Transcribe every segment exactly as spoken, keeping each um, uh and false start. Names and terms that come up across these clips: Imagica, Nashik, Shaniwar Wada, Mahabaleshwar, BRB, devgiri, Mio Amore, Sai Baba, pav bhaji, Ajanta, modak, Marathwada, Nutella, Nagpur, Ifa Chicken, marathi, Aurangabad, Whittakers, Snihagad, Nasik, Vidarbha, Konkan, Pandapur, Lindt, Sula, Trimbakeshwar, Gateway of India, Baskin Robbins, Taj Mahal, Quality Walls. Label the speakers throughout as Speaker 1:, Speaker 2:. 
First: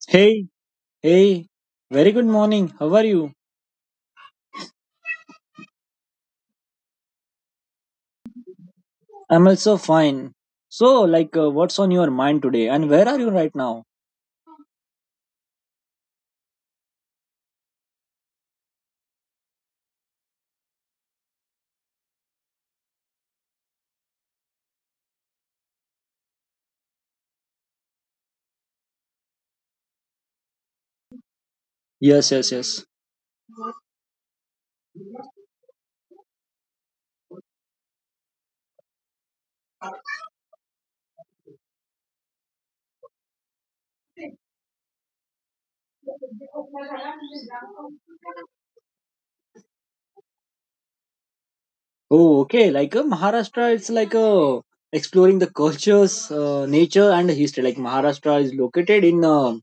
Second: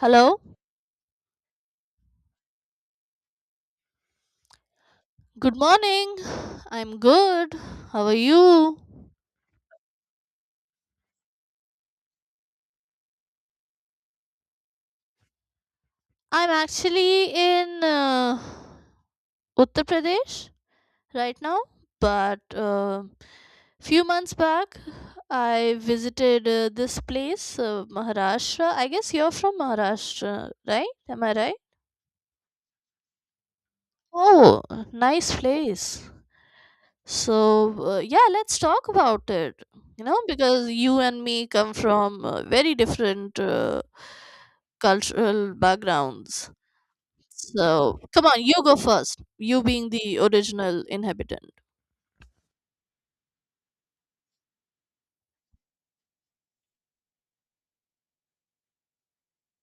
Speaker 1: Hello.
Speaker 2: Hey, hey, very good morning. How are you?
Speaker 1: Good morning. I'm good. How are you?
Speaker 2: I'm also fine. So, like, uh, what's on your mind today and where are you right now?
Speaker 1: I'm actually in uh, Uttar Pradesh right now, but uh, few months back I visited uh, this place, uh, Maharashtra. I guess you're from Maharashtra, right? Am I right?
Speaker 2: Yes, yes, yes.
Speaker 1: Oh, nice place. So, uh, yeah, let's talk about it. You know, because you and me come from uh, very different uh, cultural backgrounds. So, come on, you go first. You being the original inhabitant.
Speaker 2: Oh, okay. Like, uh, Maharashtra, it's like uh, exploring the cultures, uh, nature, and history. Like, Maharashtra is located in uh,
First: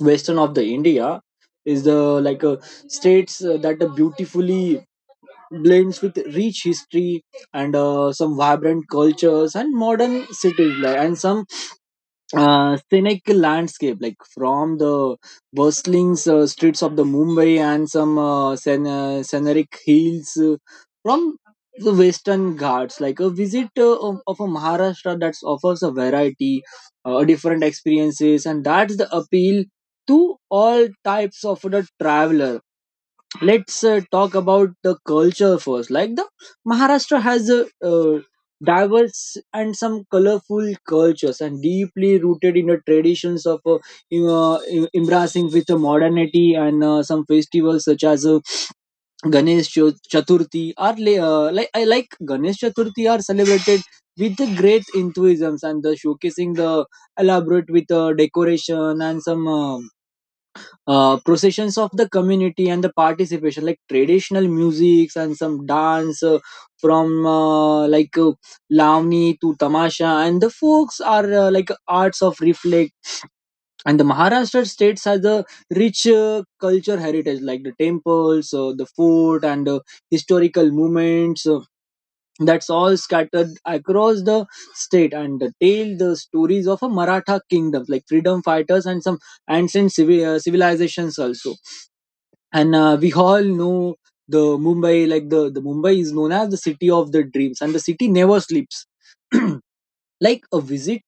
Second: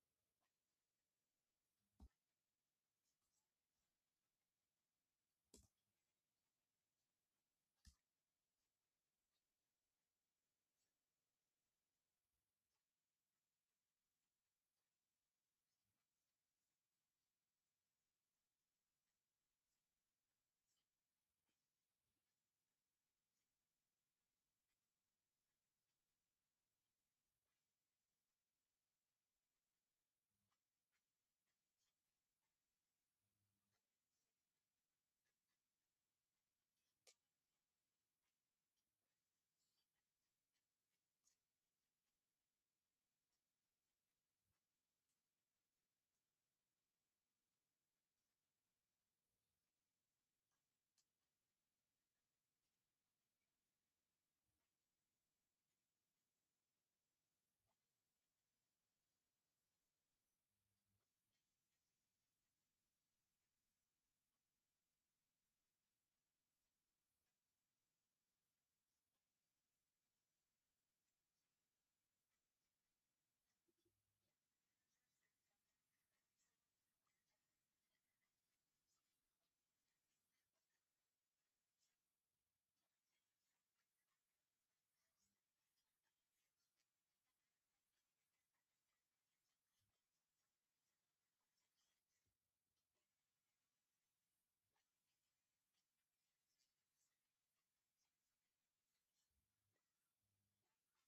Speaker 2: western of the India, is the like uh, states uh, that uh, beautifully blends with rich history and uh, some vibrant cultures and modern cities, like, and some uh, scenic landscape like from the bustling uh, streets of the mumbai and some uh, scen- uh, scenic hills uh, from the western ghats like a visit uh, of, of a maharashtra that offers a variety uh, different experiences, and that's the appeal to all types of the traveler. Let's uh, talk about the culture first. Like the maharashtra has a uh, diverse and some colorful cultures and deeply rooted in the traditions of uh, em- uh, em- embracing with the modernity, and uh, some festivals such as uh, ganesh Cho- chaturthi are la- uh, like i like ganesh chaturthi are celebrated with the great enthusiasm and the showcasing the elaborate with uh, decoration and some um uh, processions of the community and the participation like traditional musics and some dance uh, from uh, like uh, lavani to tamasha and the folks are uh, like arts of reflex. And the maharashtra states has a rich uh, culture heritage like the temples, uh, the fort, and uh, historical movements uh, that's all scattered across the state, and the tale the stories of a maratha kingdom like freedom fighters and some ancient civil, uh, civilizations also. And uh, we all know the mumbai. Like the, the mumbai is known as the city of the dreams and the city never sleeps. Like a visit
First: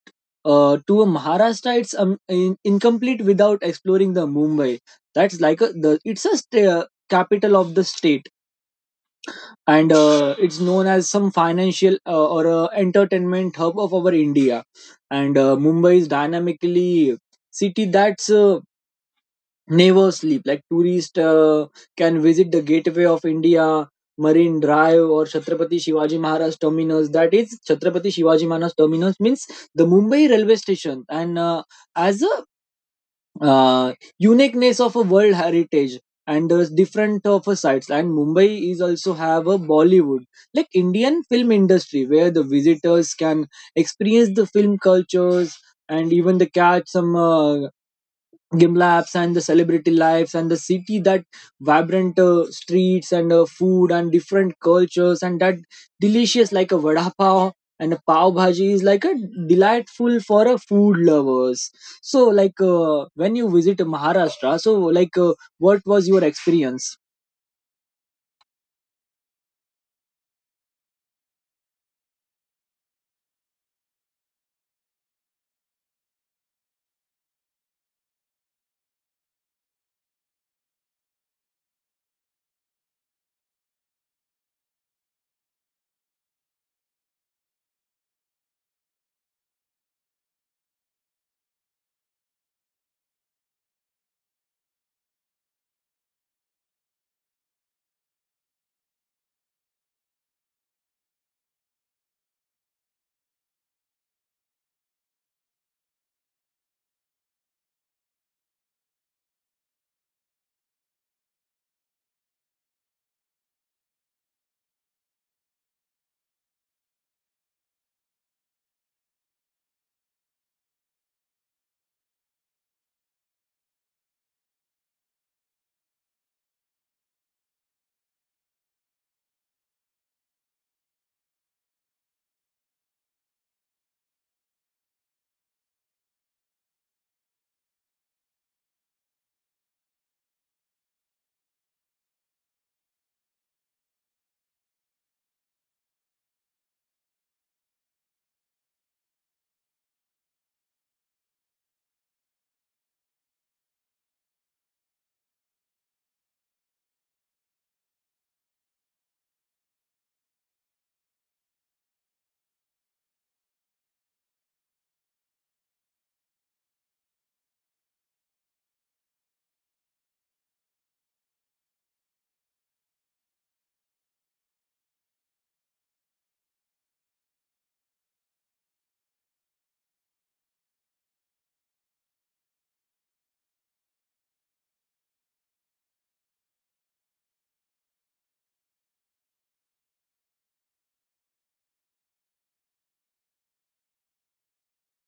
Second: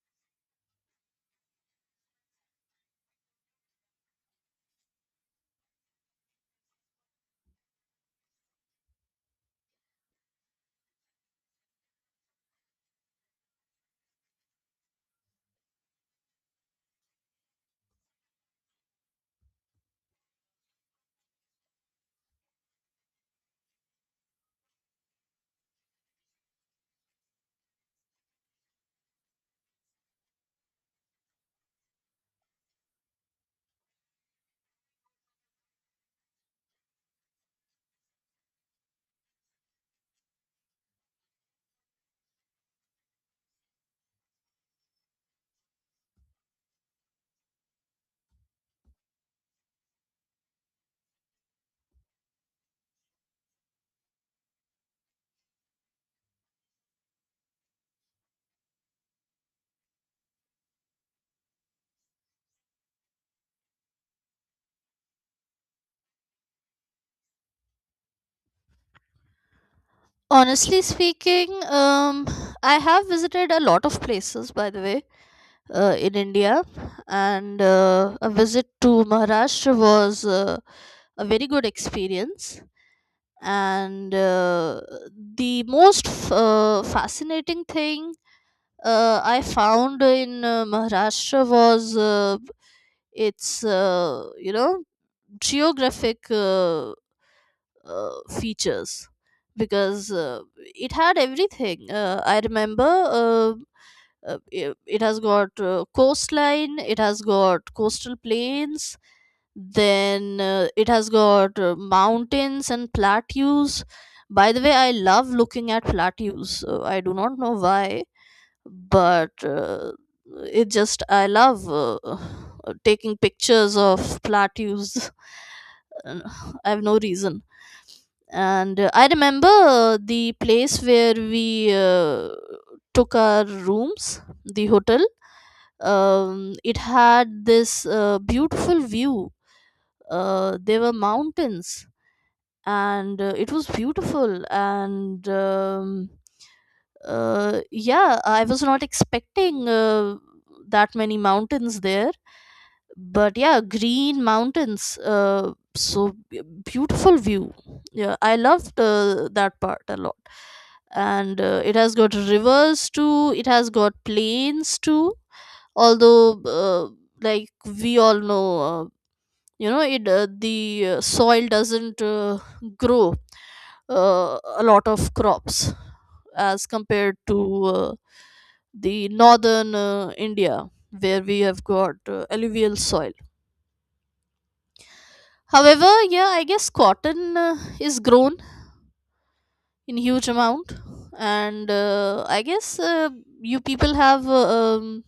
Speaker 2: uh, to a Maharashtra, it's um, in, incomplete without exploring the Mumbai. That's like a the it's a st- uh, capital of the state, and uh, it's known as some financial uh, or uh, entertainment hub of our India. And uh, Mumbai is dynamically city that's uh, never sleep. Like tourists uh, can visit the Gateway of India, Marine Drive, or Chhatrapati Shivaji Maharaj Terminus. That is Chhatrapati Shivaji Maharaj Terminus means the Mumbai railway station, and uh, as a uh, uniqueness of a world heritage. And there's different of a sites, and Mumbai is also have a Bollywood, like Indian film industry, where the visitors can experience the film cultures and even the catch some uh, Gimlabs and the celebrity lives, and the city that vibrant uh, streets and uh, food and different cultures, and that delicious like a vada pav and a pav bhaji is like a delightful for a food lovers. So like uh, when you visit Maharashtra, so like uh, what was your experience?
Speaker 1: Honestly speaking, um, I have visited a lot of places, by the way, uh, in India, and uh, a visit to Maharashtra was uh, a very good experience. and uh, the most f- uh, fascinating thing uh, i found in uh, Maharashtra was uh, its uh, you know geographic uh, uh, features because uh, it had everything. Uh, I remember uh, uh, it, it has got uh, coastline, it has got coastal plains, then uh, it has got uh, mountains and plateaus. By the way, I love looking at plateaus. Uh, I do not know why, but uh, it just I love uh, uh, taking pictures of plateaus. Uh, I have no reason and uh, I remember the place where we uh, took our rooms the hotel, um, it had this uh, beautiful view, uh, there were mountains and uh, it was beautiful, and um, uh, yeah, I was not expecting uh, that many mountains there, but yeah, green mountains, uh, so b- beautiful view. Yeah, I loved uh, that part a lot, and uh, it has got rivers too, it has got plains too, although uh, like we all know, uh, you know it uh, the uh, soil doesn't uh, grow uh, a lot of crops as compared to uh, the northern uh, India, where we have got uh, alluvial soil. However, yeah, I guess cotton uh, is grown in huge amount, and uh, I guess uh, you people have uh, um,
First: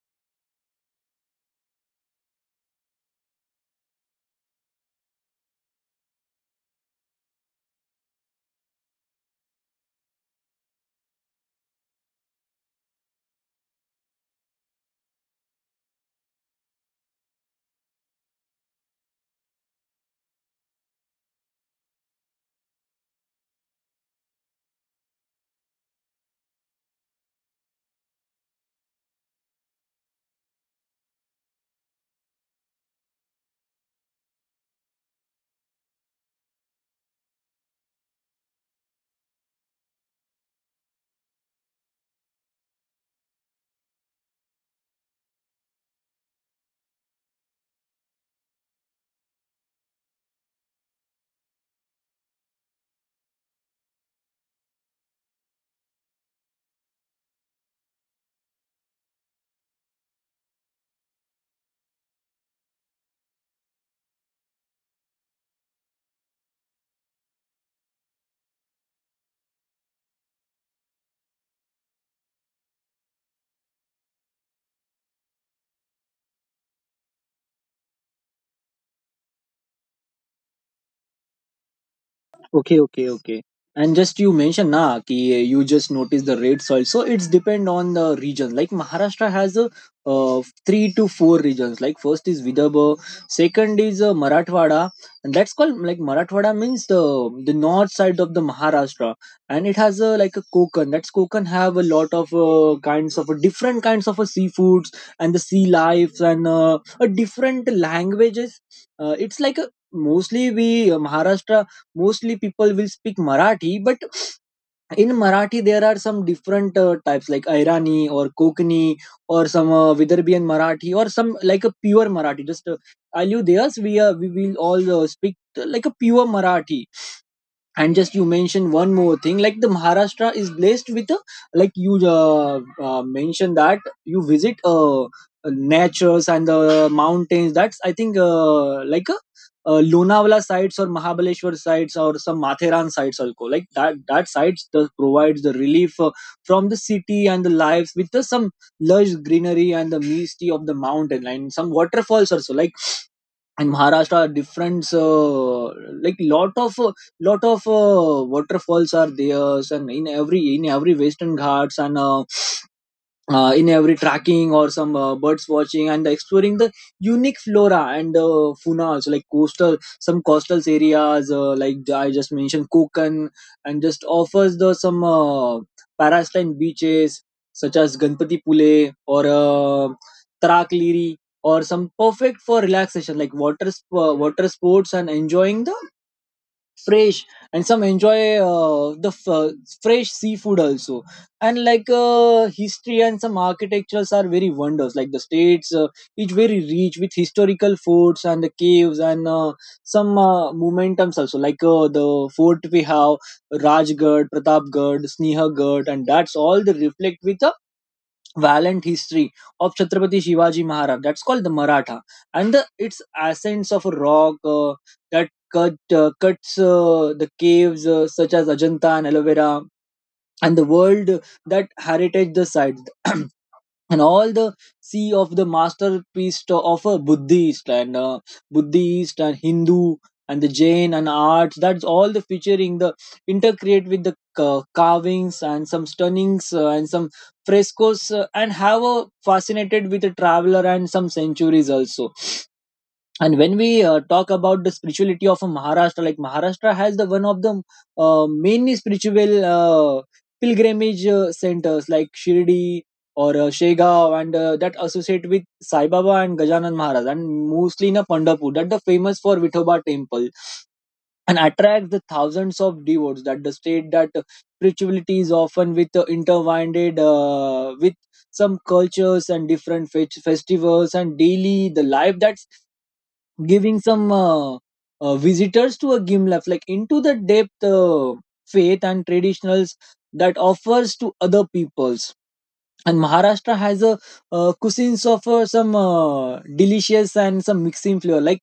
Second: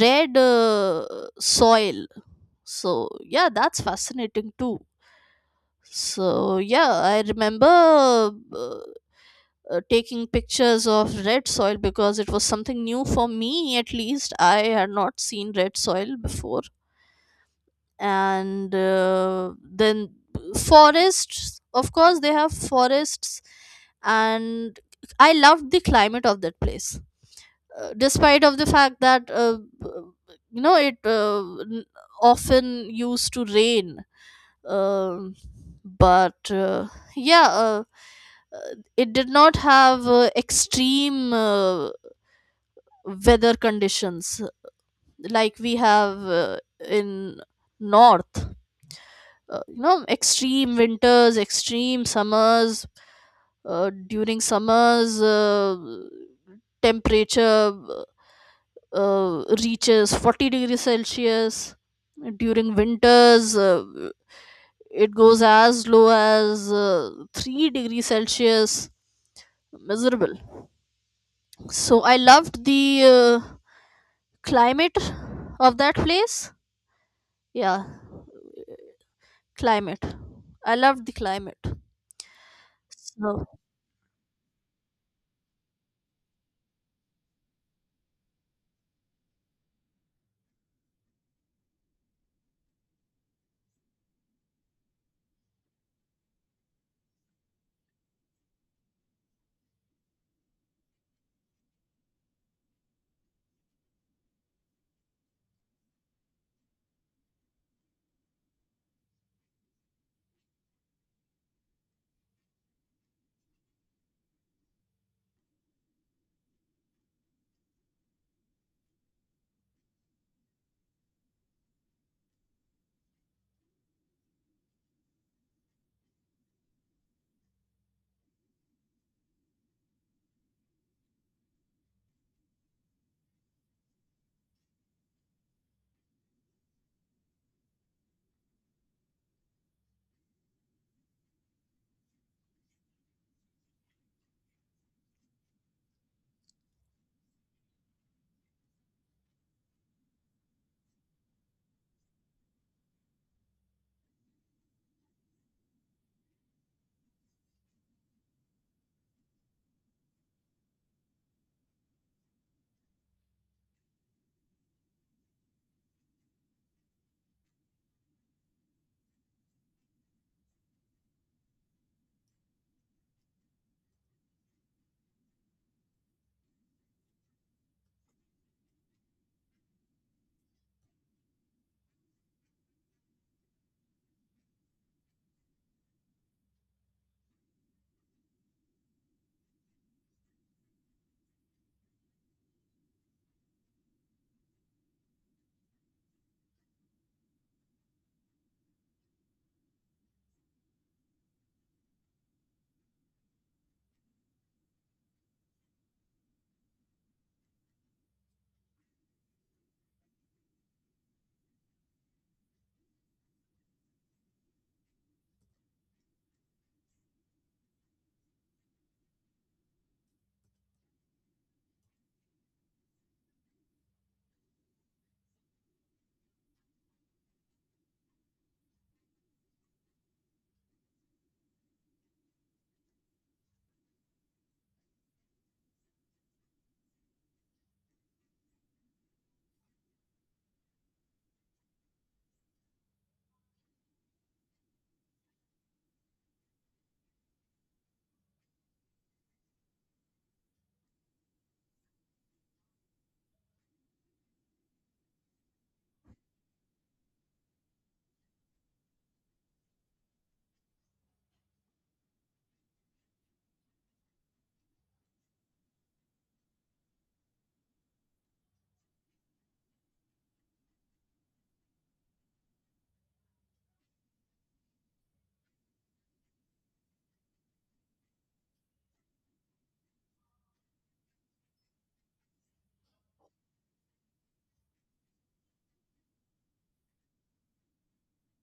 Speaker 1: red uh, soil. So yeah, that's fascinating too. So yeah, I remember uh, uh, taking pictures of red soil because it was something new for me. At least I had not seen red soil before, and uh, then forests, of course they have forests, and I loved the climate of that place, uh, despite of the fact that uh, you know it uh, n- often used to rain, um, but uh, yeah uh, uh, it did not have uh, extreme uh, weather conditions like we have uh, in north, uh, you know, extreme winters, extreme summers. Uh, during summers, uh, temperature uh, uh, reaches forty degrees celsius. During winters, uh, it goes as low as uh, three degrees celsius. Miserable. So I loved the uh, climate of that place. Yeah, climate. I loved the climate.
Speaker 2: Okay, okay, okay.
Speaker 1: So
Speaker 2: And just you mentioned na ki you just notice the red soil. So it's depend on the region. Like Maharashtra has a uh, three to four regions. Like first is Vidarbha, second is uh, Marathwada, and that's called like Marathwada means the the north side of the Maharashtra, and it has a like a Konkan. That's Konkan have a lot of uh, kinds of different kinds of uh, seafoods and the sea lives and uh, a different languages. Uh, it's like a mostly we uh, Maharashtra mostly people will speak marathi, but in marathi there are some different uh, types like airani or kokani or some uh, vidarbhian marathi or some like a pure marathi just uh, I you there, so we, uh, we will all uh, speak uh, like a pure marathi. And just you mentioned one more thing like the maharashtra is blessed with a like you uh, uh, mentioned that you visit uh, uh, natures and the mountains. That's I think uh, like a uh, Lonavala sites or Mahabaleshwar sites or some Matheran sites also like that that sites does provides the relief uh, from the city and the lives with the, some lush greenery and the misty of the mountain and some waterfalls also. Like in maharashtra different uh, like lot of uh, lot of uh, waterfalls are there and in every in every western ghats and uh, uh, in every tracking or some uh, birds watching and exploring the unique flora and uh, fauna also. Like coastal some coastal areas uh, like I just mentioned kokan, and just offers the some uh, parasline beaches such as ganpati pule or uh, tarak, or some perfect for relaxation like water sp- uh, water sports and enjoying the fresh and some enjoy uh, the f- uh, fresh seafood also. And like uh, history and some architectures are very wonders. Like the states uh, is very rich with historical forts and the caves and uh, some uh, momentums also. Like uh, the fort we have rajgarh pratapgarh snehagarh, and that's all they reflect with a valiant history of Chhatrapati Shivaji Maharaj. That's called the Maratha, and the, its ascents of a rock uh, that cut uh, cuts uh, the caves uh, such as Ajanta and Aloe Vera, and the world that heritage the site. And all the sea of the masterpiece to- of a buddhist and uh, buddhist and hindu and the jain and arts, that's all the featuring the intercreate with the ca- carvings and some stunnings uh, and some frescoes uh, and have a fascinated with a traveler and some centuries also. And when we uh, talk about the spirituality of a maharashtra, like maharashtra has the one of the uh, mainly spiritual uh, pilgrimage uh, centers like shirdi or uh, Shegaon, and uh, that associate with Sai Baba and Gajanan Maharaj, and mostly in a Pandapur that the famous for Vithoba temple and attracts the thousands of devotees. That the state that uh, spirituality is often with uh, intertwined uh, with some cultures and different fe- festivals and daily the life, that giving some uh, uh, visitors to a gimlet like into the depth uh, faith and traditionals that offers to other peoples. And maharashtra has a uh, cuisines of uh, some uh, delicious and some mixing flavor like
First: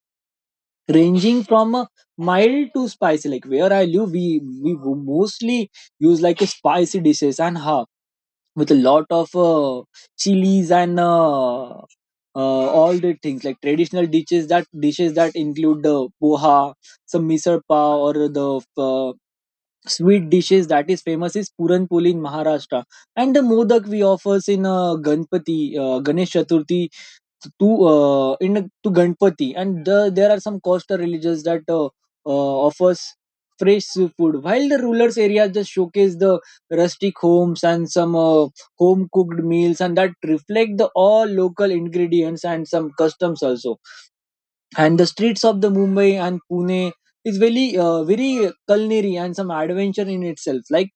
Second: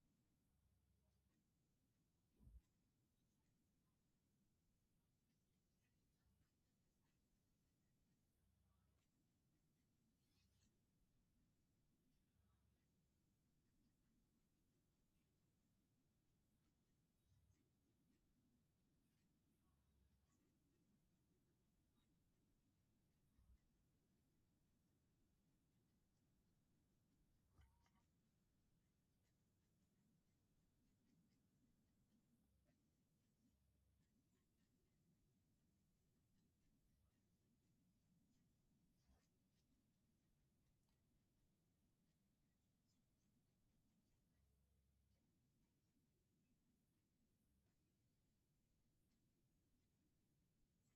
Speaker 2: ranging from uh, mild to spicy. Like where I live we we mostly use like a spicy dishes and ha with a lot of uh, chilies and uh, uh, all the things like traditional dishes that dishes that include the poha, some misal pav, or the uh, sweet dishes that is famous is puran poli in Maharashtra, and the modak we offers in uh, Ganpati, uh, Ganesh Chaturthi to uh, in to Ganpati, and the, there are some coastal villages that uh, uh, offers fresh seafood, while the rural areas just showcase the rustic homes and some uh, home cooked meals, and that reflect the all local ingredients and some customs also. And the streets of the mumbai and pune is very uh, very culinary and some adventure in itself. Like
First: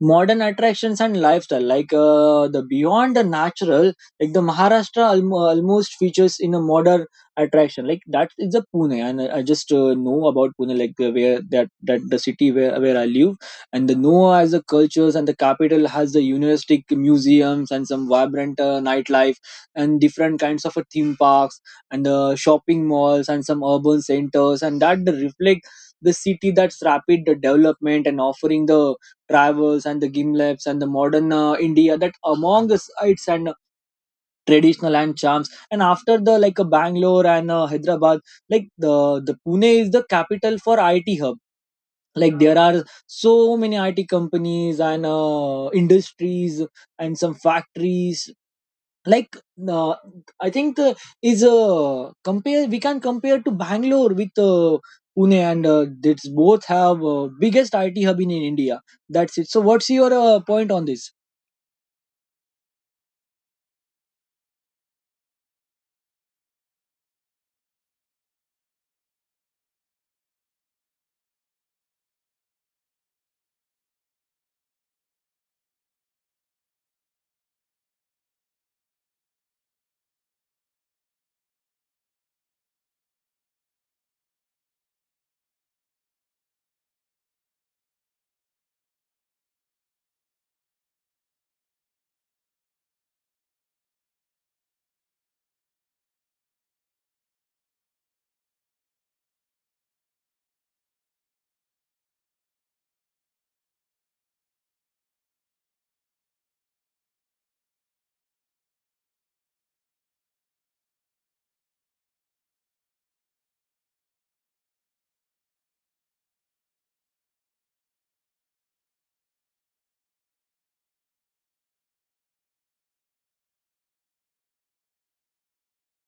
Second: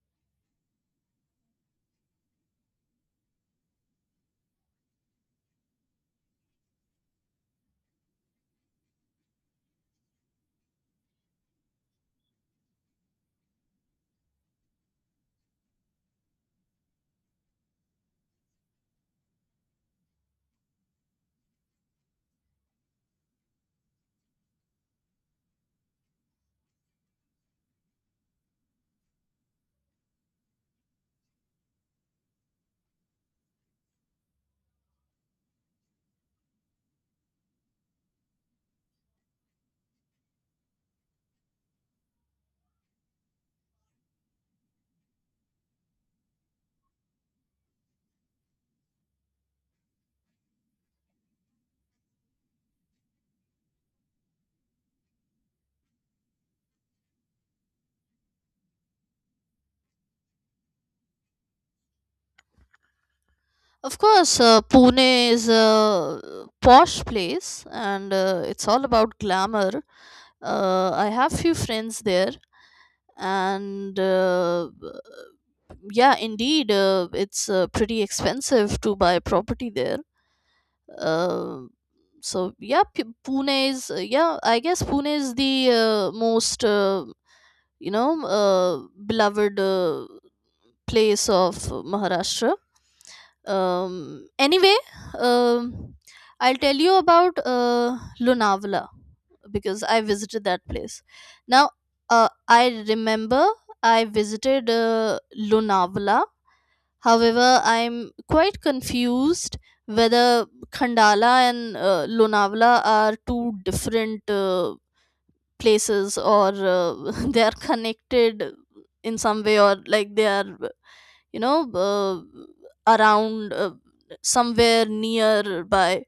Speaker 2: modern attractions and lifestyle like uh, the beyond the natural, like the maharashtra alm- almost features in a modern attraction like that is the pune. And i I just uh, know about pune like uh, where that that the city where, where I live, and the noah as the cultures and the capital has the university museums and some vibrant uh, nightlife and different kinds of uh, theme parks and uh, shopping malls and some urban centers, and that the reflect the city that's rapid the development and offering the travels and the gimlets and the modern uh, India that among us its and traditional and charms. And after the like uh, Bangalore and uh, Hyderabad, like the the Pune is the capital for I T hub. Like there are so many I T companies and uh, industries and some factories. Like uh, I think the is uh, compare we can compare to bangalore with uh, pune, and uh, it's both have uh, biggest it hub in, in india. That's it, so what's your uh, point on this?
Speaker 1: of course, uh, Pune is a posh place, and uh, it's all about glamour. Uh, I have few friends there, and uh, yeah, indeed, uh, it's uh, pretty expensive to buy property there. Uh, so yeah, P- Pune is uh, yeah, I guess Pune is the uh, most uh, you know uh, beloved uh, place of Maharashtra. Um, anyway, um, I'll tell you about uh Lunavala because I visited that place. Now, uh I remember, I visited uh, Lunavala, however I'm quite confused whether Khandala and uh, Lunavala are two different uh, places, or uh, they are connected in some way, or like they are, you know, uh, around uh, somewhere nearby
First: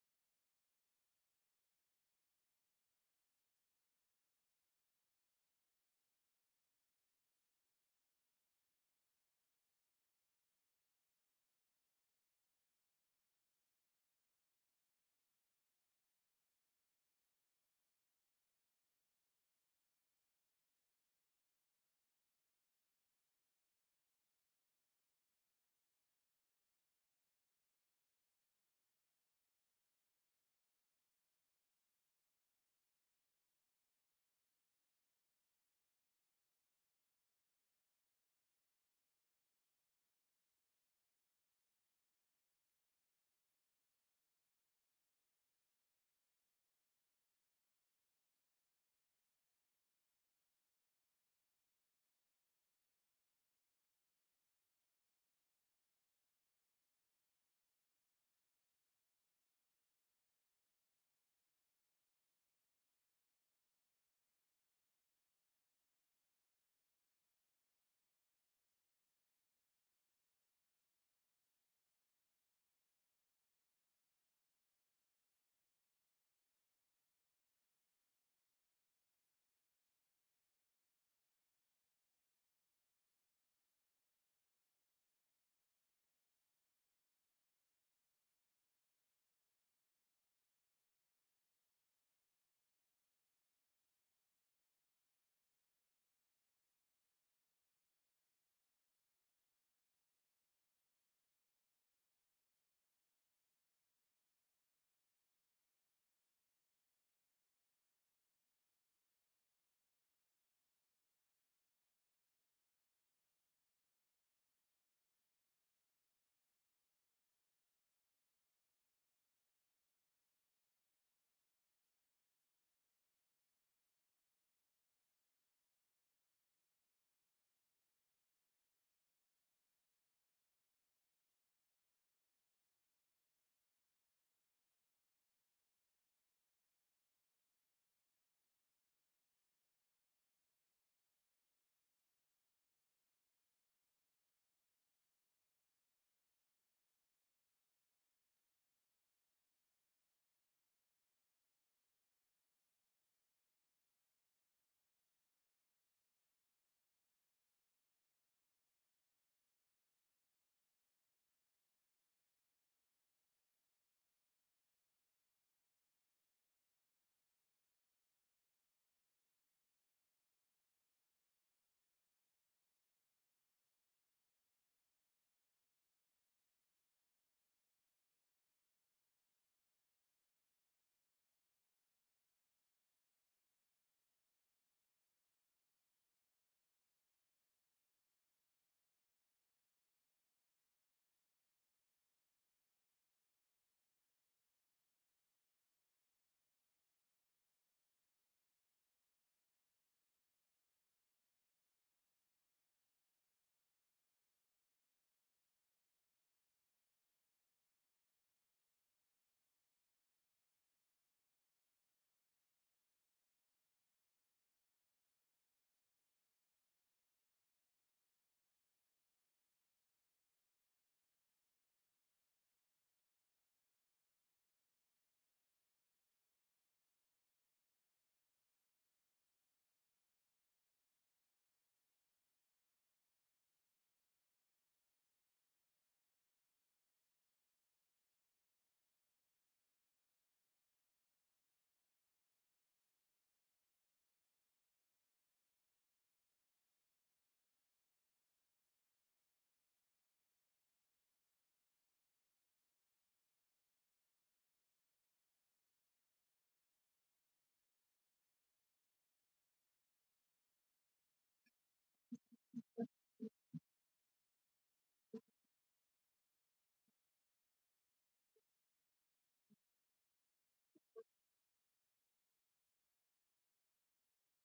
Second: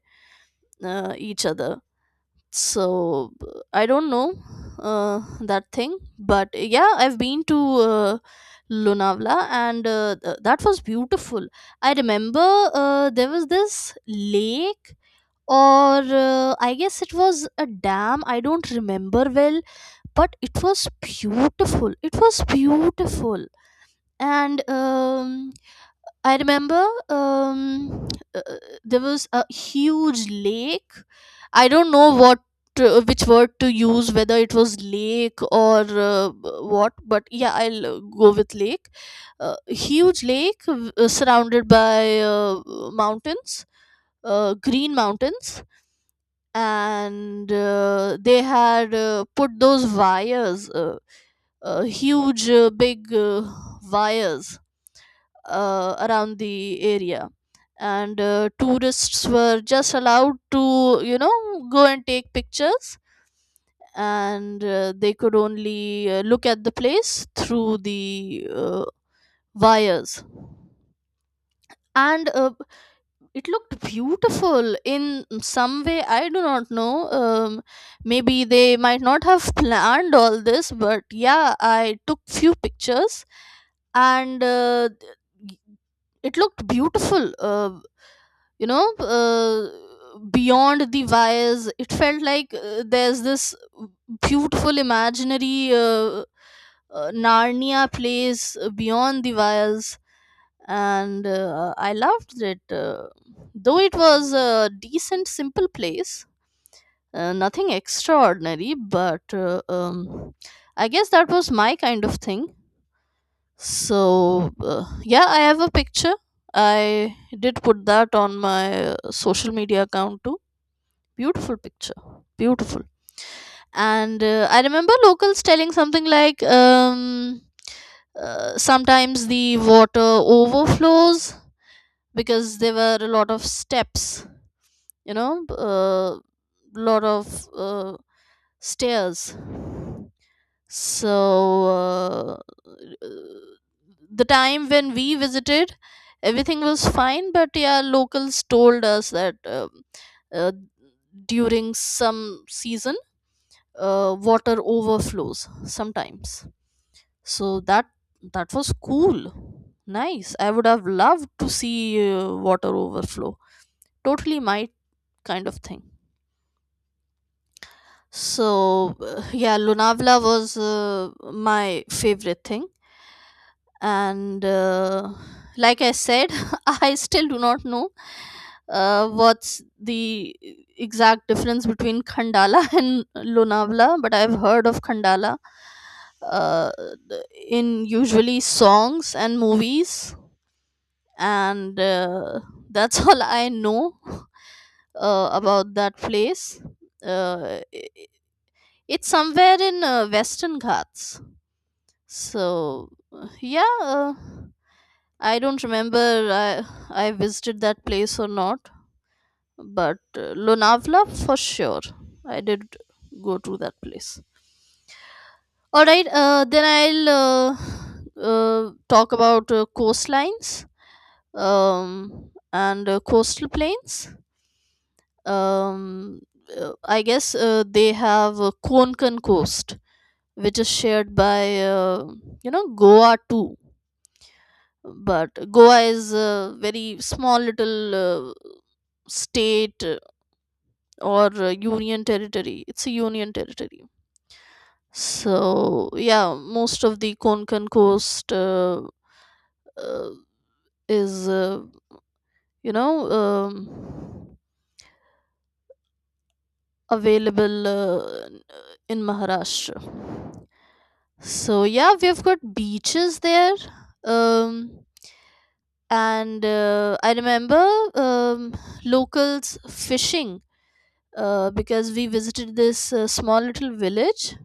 Speaker 1: uh, each other. So b- I don't know uh, that thing. But yeah, I've been to uh, Lunavla, and uh, th- that was beautiful. I remember uh, there was this lake, or uh, I guess it was a dam, I don't remember well, but it was beautiful, it was beautiful. And um, I remember, um, uh, there was a huge lake. I don't know what to- which word to use, whether it was lake or uh, what, but yeah, I'll uh, go with lake. Uh, huge lake, uh, surrounded by uh, mountains, uh, green mountains, and uh, they had uh, put those wires, uh, uh, huge, uh, big uh, wires uh, around the area, and uh, tourists were just allowed to, you know, go and take pictures, and uh, they could only uh, look at the place through the uh, wires, and uh, it looked beautiful in some way, I do not know, um, maybe they might not have planned all this, but yeah, I took few pictures, and uh, it looked beautiful. Uh, you know, uh, beyond the wires it felt like uh, there's this beautiful imaginary uh, uh, narnia place uh, beyond the wires, and uh, I loved it. Uh, though it was a decent simple place, uh, nothing extraordinary, but uh, um, I guess that was my kind of thing. So, uh, yeah, I have a picture. I did put that on my uh, social media account too. Beautiful picture. Beautiful. And uh, I remember locals telling something like, um, uh, sometimes the water overflows because there were a lot of steps, you know, a uh, lot of uh, stairs. So, uh, the time when we visited, everything was fine, but yeah, locals told us that um uh, during some season, uh, water overflows sometimes. So that that was cool, nice. I would have loved to see uh, water overflow. Totally my kind of thing. So uh, yeah, Lunavla was uh, my favorite thing, and uh, like I said, I still do not know uh, what's the exact difference between Khandala and Lonavala, but I've heard of Khandala uh, in usually songs and movies, and uh, that's all I know uh, about that place. uh, i- it's somewhere in uh, Western Ghats. So, uh, yeah, uh, I don't remember I, I visited that place or not, but uh, Lonavala for sure. I did go to that place. All right, uh, then I'll uh, uh, talk about uh, coastlines um, and uh, coastal plains. Um, uh, I guess uh, they have uh, Konkan coast, which is shared by uh, you know, Goa too, but Goa is a very small little uh, state, uh, or uh, union territory, it's a union territory. So yeah, most of the Konkan coast uh, uh, is uh, you know um, available uh, in Maharashtra. So yeah, we've got beaches there, um, and uh, I remember, um, locals fishing uh, because we visited this uh, small little village.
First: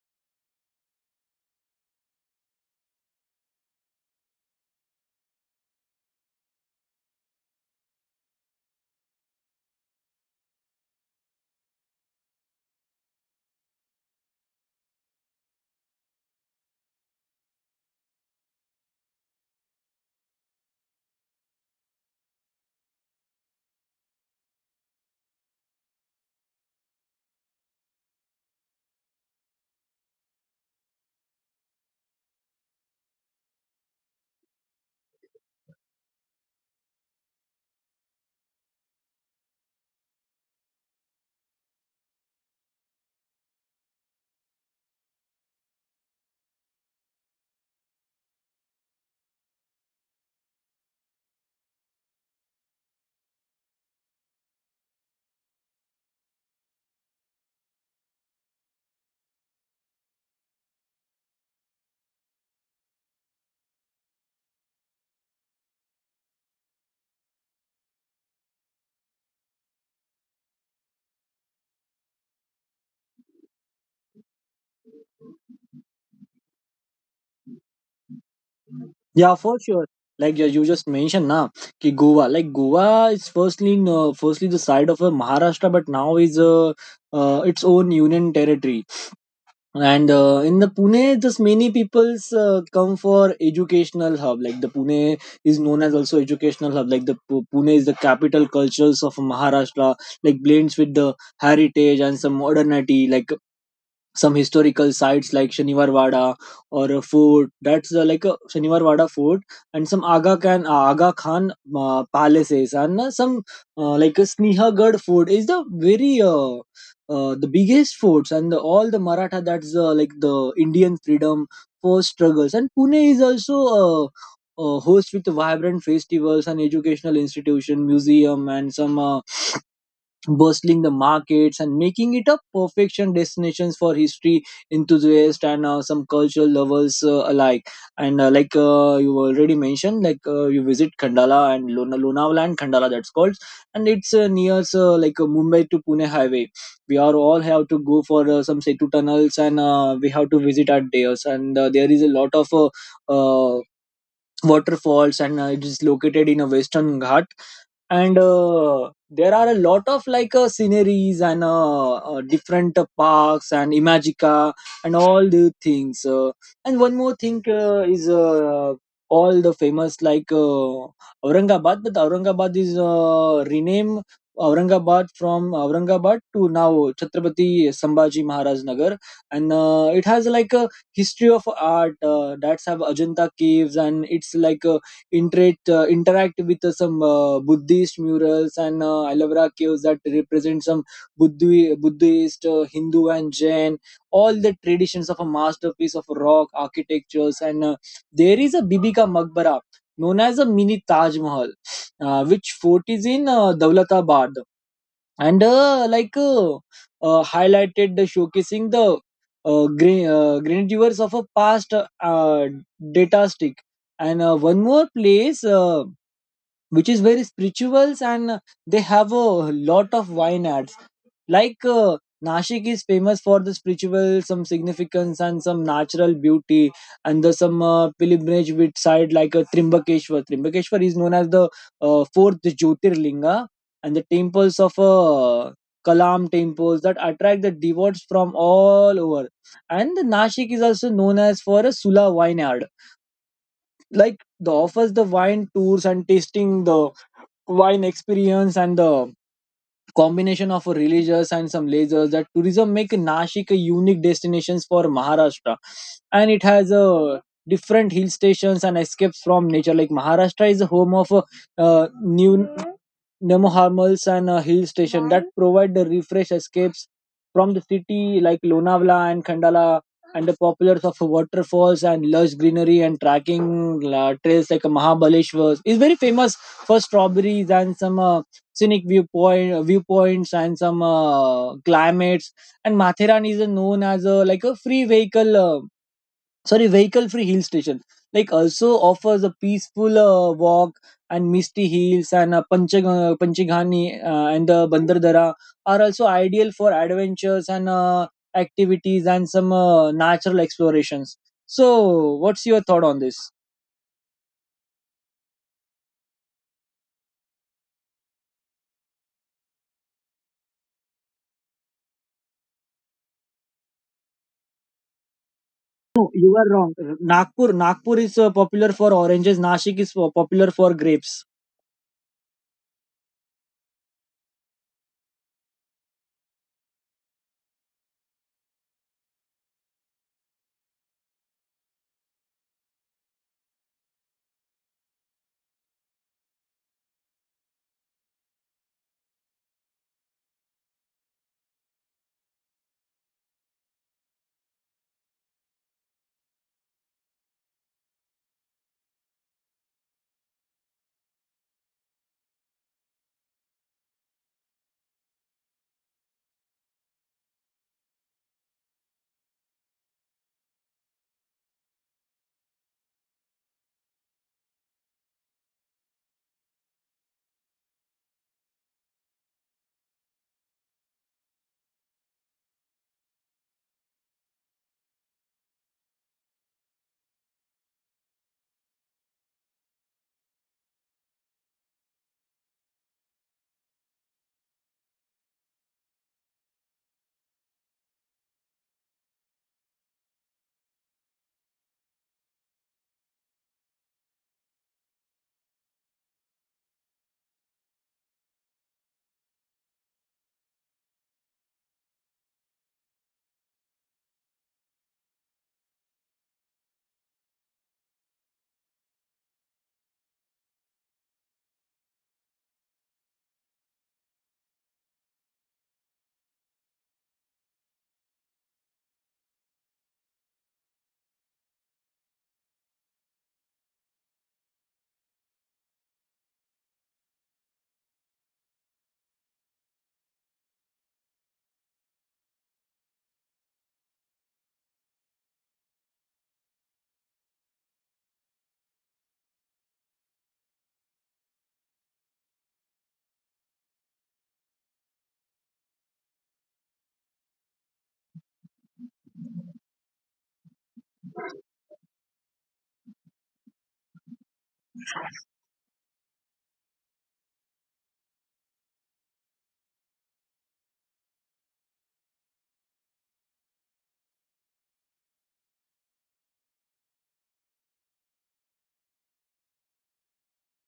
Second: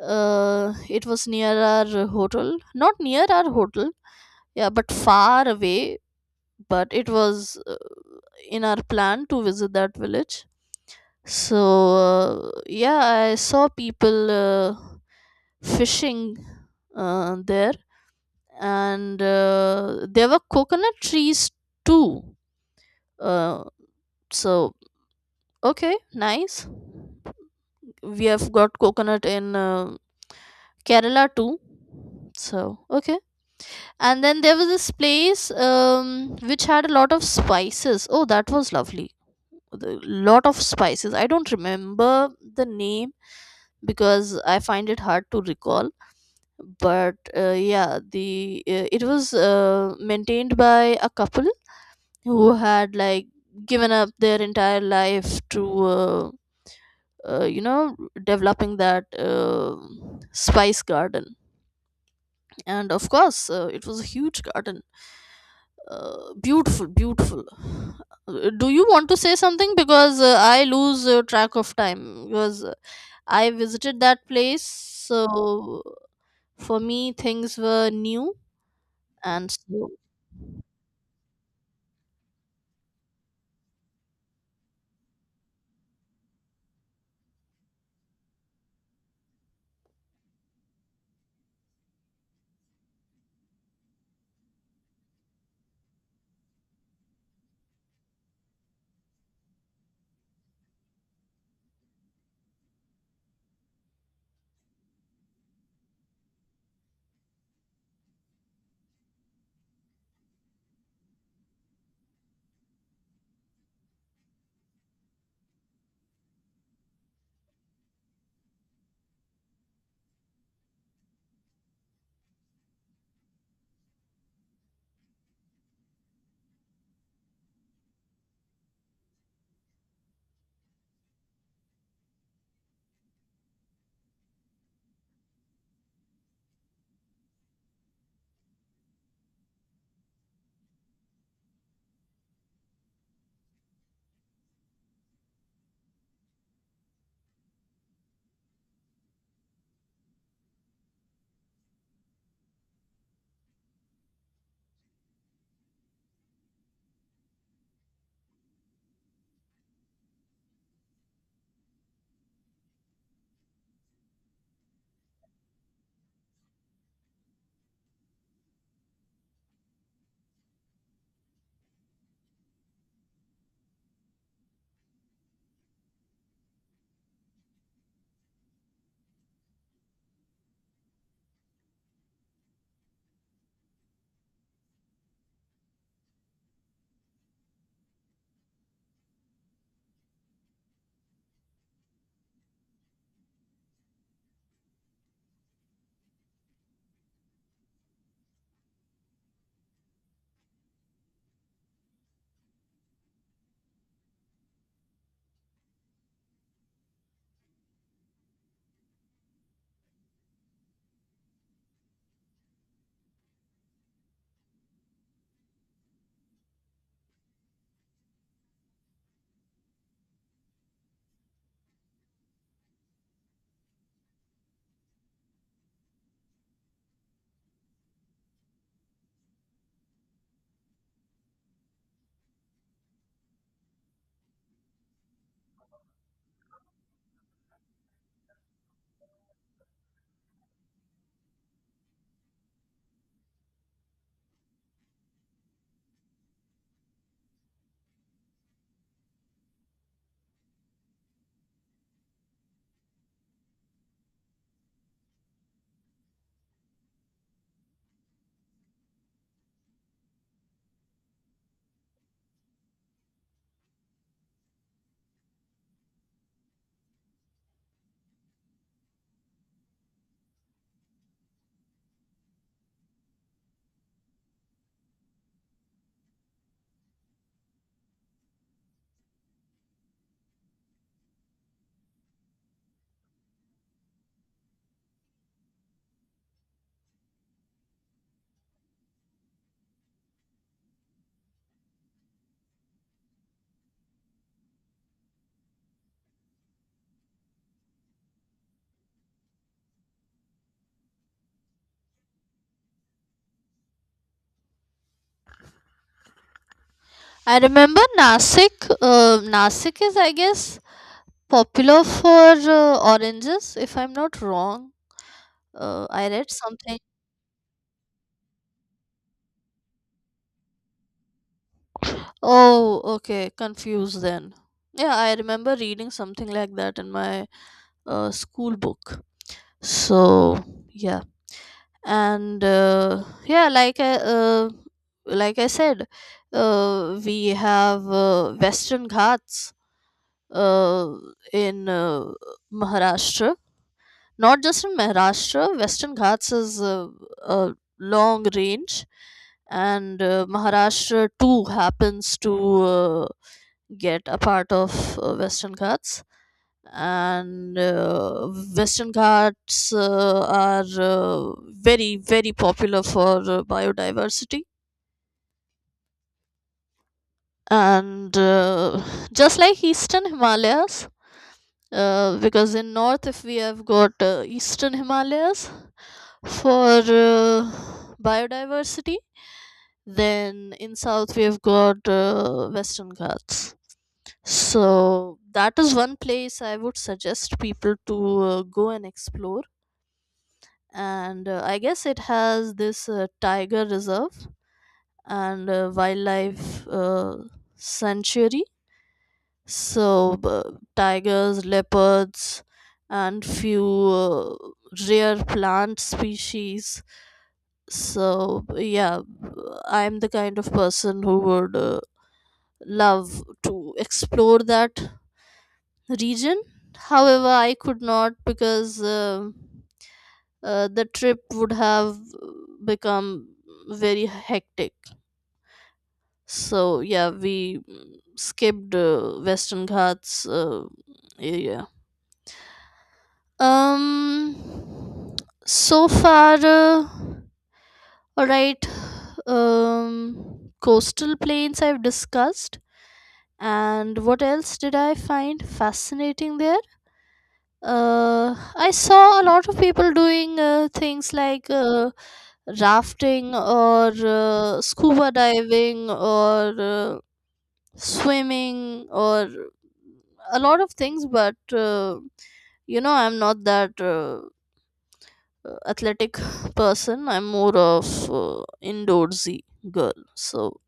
Speaker 1: Uh, it was near our hotel, not near our hotel, yeah, but far away. But it was uh, in our plan to visit that village. So uh, yeah, I saw people uh, fishing uh, there, and uh, there were coconut trees too. Uh, so okay, nice. We have got coconut in uh, Kerala too. So, okay. And then there was this place, um, which had a lot of spices. Oh, that was lovely. The lot of spices. I don't remember the name because I find it hard to recall. But uh, yeah, the uh, it was uh, maintained by a couple who had, like, given up their entire life to uh, uh, you know, developing that uh, spice garden. And of course uh, it was a huge garden. Uh, beautiful, beautiful. Uh, do you want to say something? Because uh, I lose uh, track of time because uh, I visited that place. So for me, things were new.
Speaker 2: Yeah,
Speaker 1: And
Speaker 2: for sure.
Speaker 1: so
Speaker 2: Like you you just mentioned now ki goa, like goa is firstly in, uh, firstly the side of uh, maharashtra, but now is uh, uh, its own union territory. And uh, in the pune just many people's uh, come for educational hub. Like the pune is known as also educational hub. Like the Pu- pune is the capital cultures of maharashtra, like blends with the heritage and some modernity, like some historical sites like Shaniwar Wada or a fort. That's uh, like a Shaniwar Wada fort and some Aga Khan, Aga Khan uh, palaces and uh, some uh, like a Snihagad fort is the very uh, uh, the biggest forts, and the, all the Maratha that's uh, like the Indian freedom for struggles. And Pune is also uh, uh, host with vibrant festivals and educational institution, museum and some. Uh, bustling the markets and making it a perfection destinations for history enthusiasts and uh, some cultural lovers uh, alike. And uh, like uh, you already mentioned, like uh, you visit khandala and Lona- lonavala and khandala, that's called. And it's uh, near uh, like uh, mumbai to pune highway. We are all have to go for uh, some setu tunnels and uh, we have to visit our deos, and uh, there is a lot of uh, uh, waterfalls, and uh, it is located in a western ghat. And uh, there are a lot of like uh, sceneries and uh, uh, different uh, parks and imagica and all the things uh, and one more thing uh, is uh, all the famous like uh, aurangabad. But aurangabad is uh, renamed aurangabad from aurangabad to now chhatrapati sambhaji maharaj nagar. And uh, it has like a history of art uh, that's have ajanta caves, and it's like a interact uh, interact with uh, some uh, Buddhist murals, and uh, aloe vera caves that represent some Buddhi, Buddhist, uh, Hindu, and Jain. All the traditions of a masterpiece of rock architectures. And uh, there is a Bibi ka Maqbara known as a mini Taj Mahal, uh, which fort is in uh, Dawlatabad. And uh, like uh, uh, highlighted the showcasing the uh, green uh, grandeurs of a past uh, uh, data stick. And uh, one more place uh, which is very spirituals, and uh, they have a lot of wine ads. Like uh, Nashik is famous for the spiritual, some significance and some natural beauty, and the some uh, pilgrimage with side like uh, Trimbakeshwar. Trimbakeshwar is known as the uh, fourth Jyotirlinga, and the temples of uh, Kalam temples that attract the devotees from all over. And the Nashik is also known as for a Sula vineyard, like the offers the wine tours and tasting the wine experience, and the combination of religious and some lasers that tourism make Nashik a unique destinations for Maharashtra. And it has a different hill stations and escapes from nature. Like Maharashtra is the home of uh, uh, new Nemoharmals and a hill station that provide the refresh escapes from the city like Lonavala and Khandala, and the populars of waterfalls and lush greenery and trekking uh, trails. Like Mahabaleshwar is very famous for strawberries and some uh, scenic viewpoint uh, viewpoints and some uh, climates. And Matheran is uh, known as a, like a free vehicle, uh, sorry, vehicle free hill station. Like also offers a peaceful uh, walk and misty hills. And uh, Panchag- uh, Panchaghani uh, and the Bandardara are also ideal for adventures and uh, activities and some uh, natural explorations. So, what's your thought on this?
Speaker 1: I remember Nasik, uh, Nasik is, I guess, popular for uh, oranges, if I'm not wrong. Uh,
Speaker 2: No,
Speaker 1: I
Speaker 2: you
Speaker 1: read
Speaker 2: are wrong.
Speaker 1: something.
Speaker 2: Nagpur, Nagpur is uh, popular for oranges. Nashik is uh, popular for grapes.
Speaker 1: Oh, okay. Confused then. Yeah, I remember reading something like that in my uh, school book. So, yeah. And uh, yeah, like I, uh, like I said, uh, we have uh, Western Ghats uh, in uh, Maharashtra. Not just in Maharashtra, Western Ghats is uh, a long range, and uh, Maharashtra too happens to uh, get a part of uh, Western Ghats, and uh, Western Ghats uh, are uh, very very popular for uh, biodiversity, and uh, just like Eastern Himalayas. Uh, because in north if we have got uh, eastern himalayas for uh, biodiversity, then in south we have got uh, western ghats. So that is one place I would suggest people to uh, go and explore. And uh, I guess it has this uh, tiger reserve and uh, wildlife uh, sanctuary. So uh, tigers, leopards, and few uh, rare plant species. So yeah, I'm the kind of person who would uh, love to explore that region. However, I could not because uh, uh, the trip would have become very hectic. So yeah, we mm, skipped uh, Western Ghats uh, area. Um, so far, uh, all right. Um, coastal plains I've discussed, and what else did I find fascinating there? Uh, I saw a lot of people doing uh, things like uh, rafting, or uh, scuba diving, or uh, swimming, or a lot of things, but uh, you know, I'm not that uh, athletic person. I'm more of uh, indoorsy girl. So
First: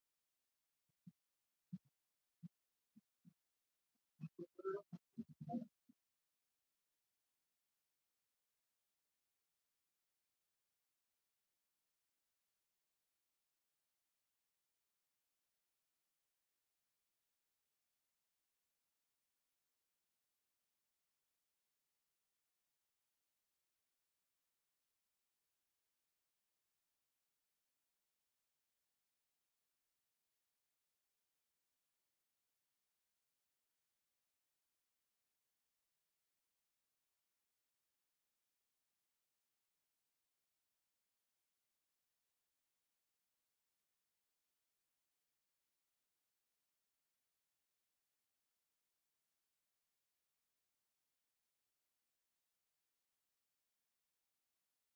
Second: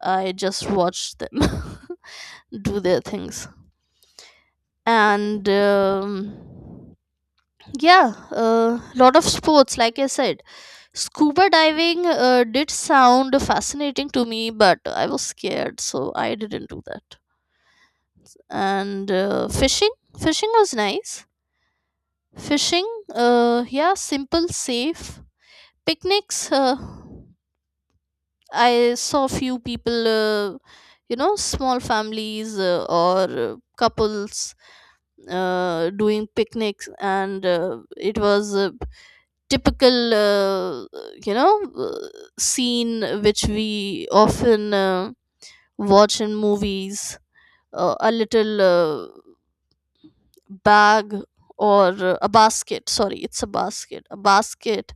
Speaker 1: I just watch them do their things. And um, yeah, a lot of sports, like I said. Scuba diving uh, did sound fascinating to me, but I was scared, so I didn't do that. And uh, fishing, fishing was nice. Fishing, uh, yeah, simple, safe. Picnics, uh, I saw few people, uh, you know, small families uh, or uh, couples uh, doing picnics, and uh, it was. Uh, typical uh, you know uh, scene which we often uh, watch in movies, uh, a little uh, bag, or uh, a basket sorry it's a basket, a basket,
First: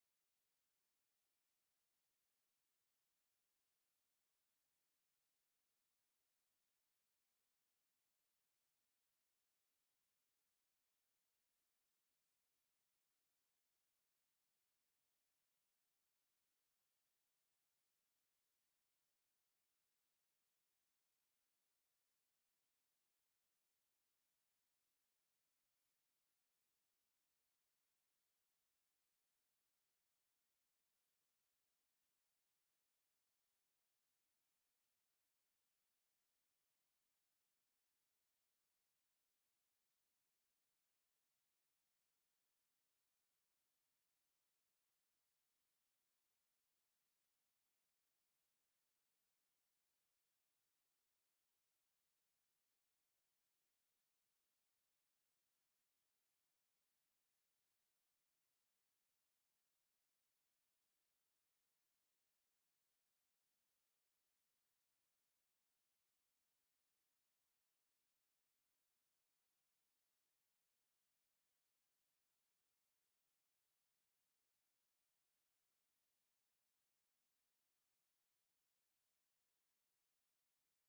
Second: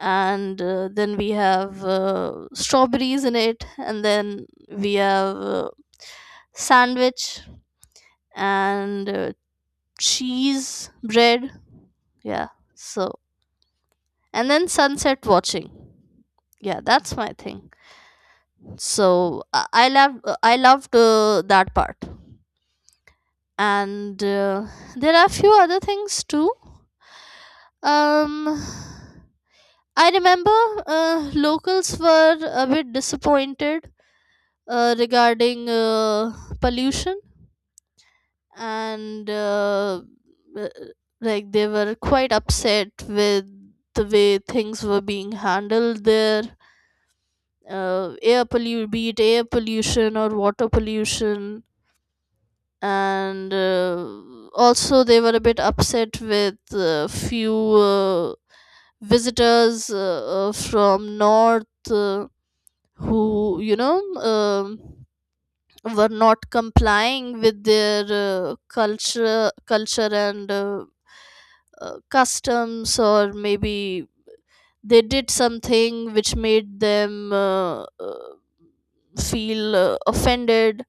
Speaker 1: and uh, then we have uh, strawberries in it, and then we have uh, sandwich, and uh, cheese bread. Yeah. So and then sunset watching, yeah, that's my thing. So i I love i loved uh, that part, and uh, there are a few other things too. Um, I remember uh, locals were a bit disappointed uh, regarding uh, pollution, and uh, uh, like they were quite upset with the way things were being handled there. Uh, air pollution, be it air pollution or water pollution. And uh, also, they were a bit upset with uh, few uh, visitors, uh, uh, from north, uh, who, you know, um were not complying with their uh, culture, culture and uh, uh, customs, or maybe they did something which made them uh, uh, feel uh, offended.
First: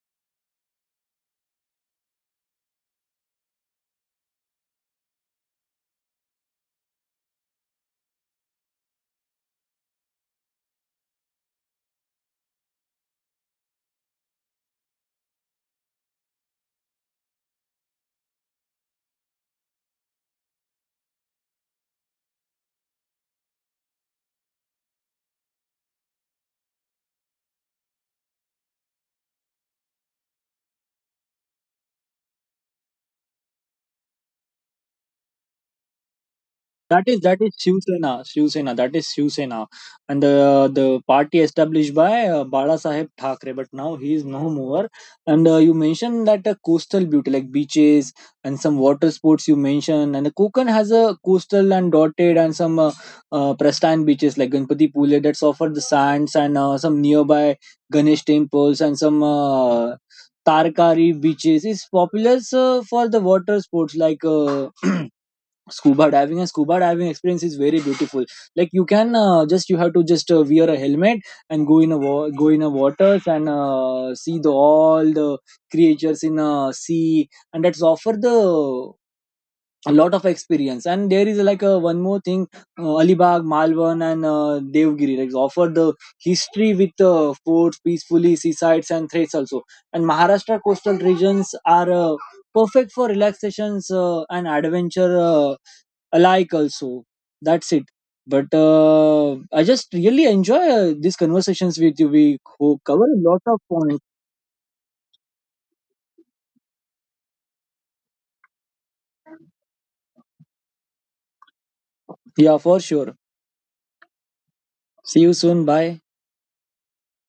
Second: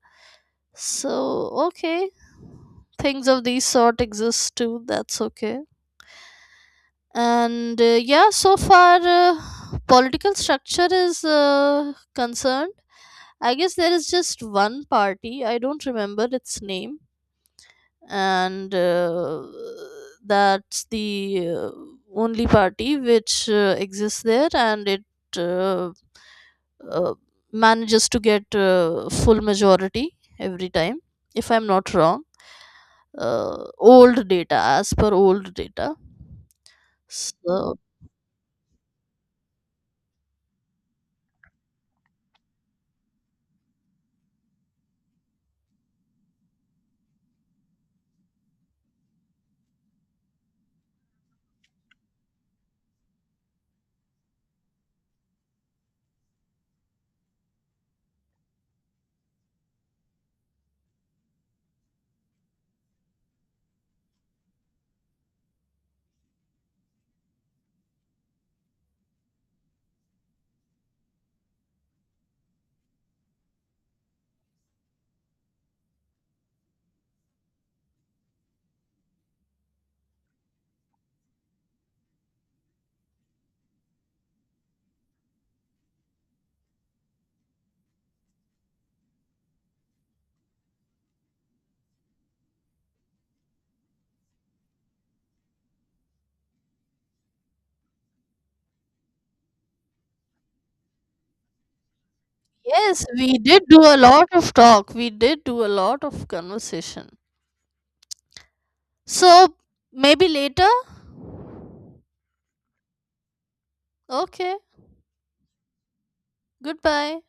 Speaker 1: So okay, things of these sort exist too, that's okay. And uh, yeah, so far uh, political structure is uh, concerned, I guess there is just one party, I don't remember its name, and uh, that's the uh, only party which uh, exists there, and it uh, uh, manages to get uh, full majority every time, if I'm not wrong. Uh, old data, as per old data.
Speaker 2: That is that is
Speaker 1: So
Speaker 2: Shiv Sena, Shiv Sena. That is Shiv Sena, and the the party established by uh, Bala Saheb Thakre. But now he is no more. And uh, you mentioned that uh, coastal beauty, like beaches and some water sports you mentioned. And the Konkan has a coastal and dotted and some uh, uh, pristine beaches like Ganpati Pule that's offered the sands and uh, some nearby Ganesh temples and some. Uh, Tarkari beaches is popular uh, for the water sports like uh, scuba diving. And scuba diving experience is very beautiful. Like you can uh, just, you have to just uh, wear a helmet and go in a wa- go in a waters and uh, see the all the creatures in a sea, and that's offer the a lot of experience. And there is like a one more thing, uh, alibag malvan and uh, devgiri like offer the history with uh, forts, peacefully seasides and threats also. And maharashtra coastal regions are uh, perfect for relaxations uh, and adventure uh, alike also. That's it. But uh, I just really enjoy uh, these conversations with you. We co-
Speaker 1: yes,
Speaker 2: cover a
Speaker 1: we
Speaker 2: lot of
Speaker 1: did do a
Speaker 2: points.
Speaker 1: lot of talk, we did do a lot of conversation. So maybe later.
Speaker 2: Yeah, for sure.
Speaker 1: Okay,
Speaker 2: See you soon, bye.
Speaker 1: goodbye.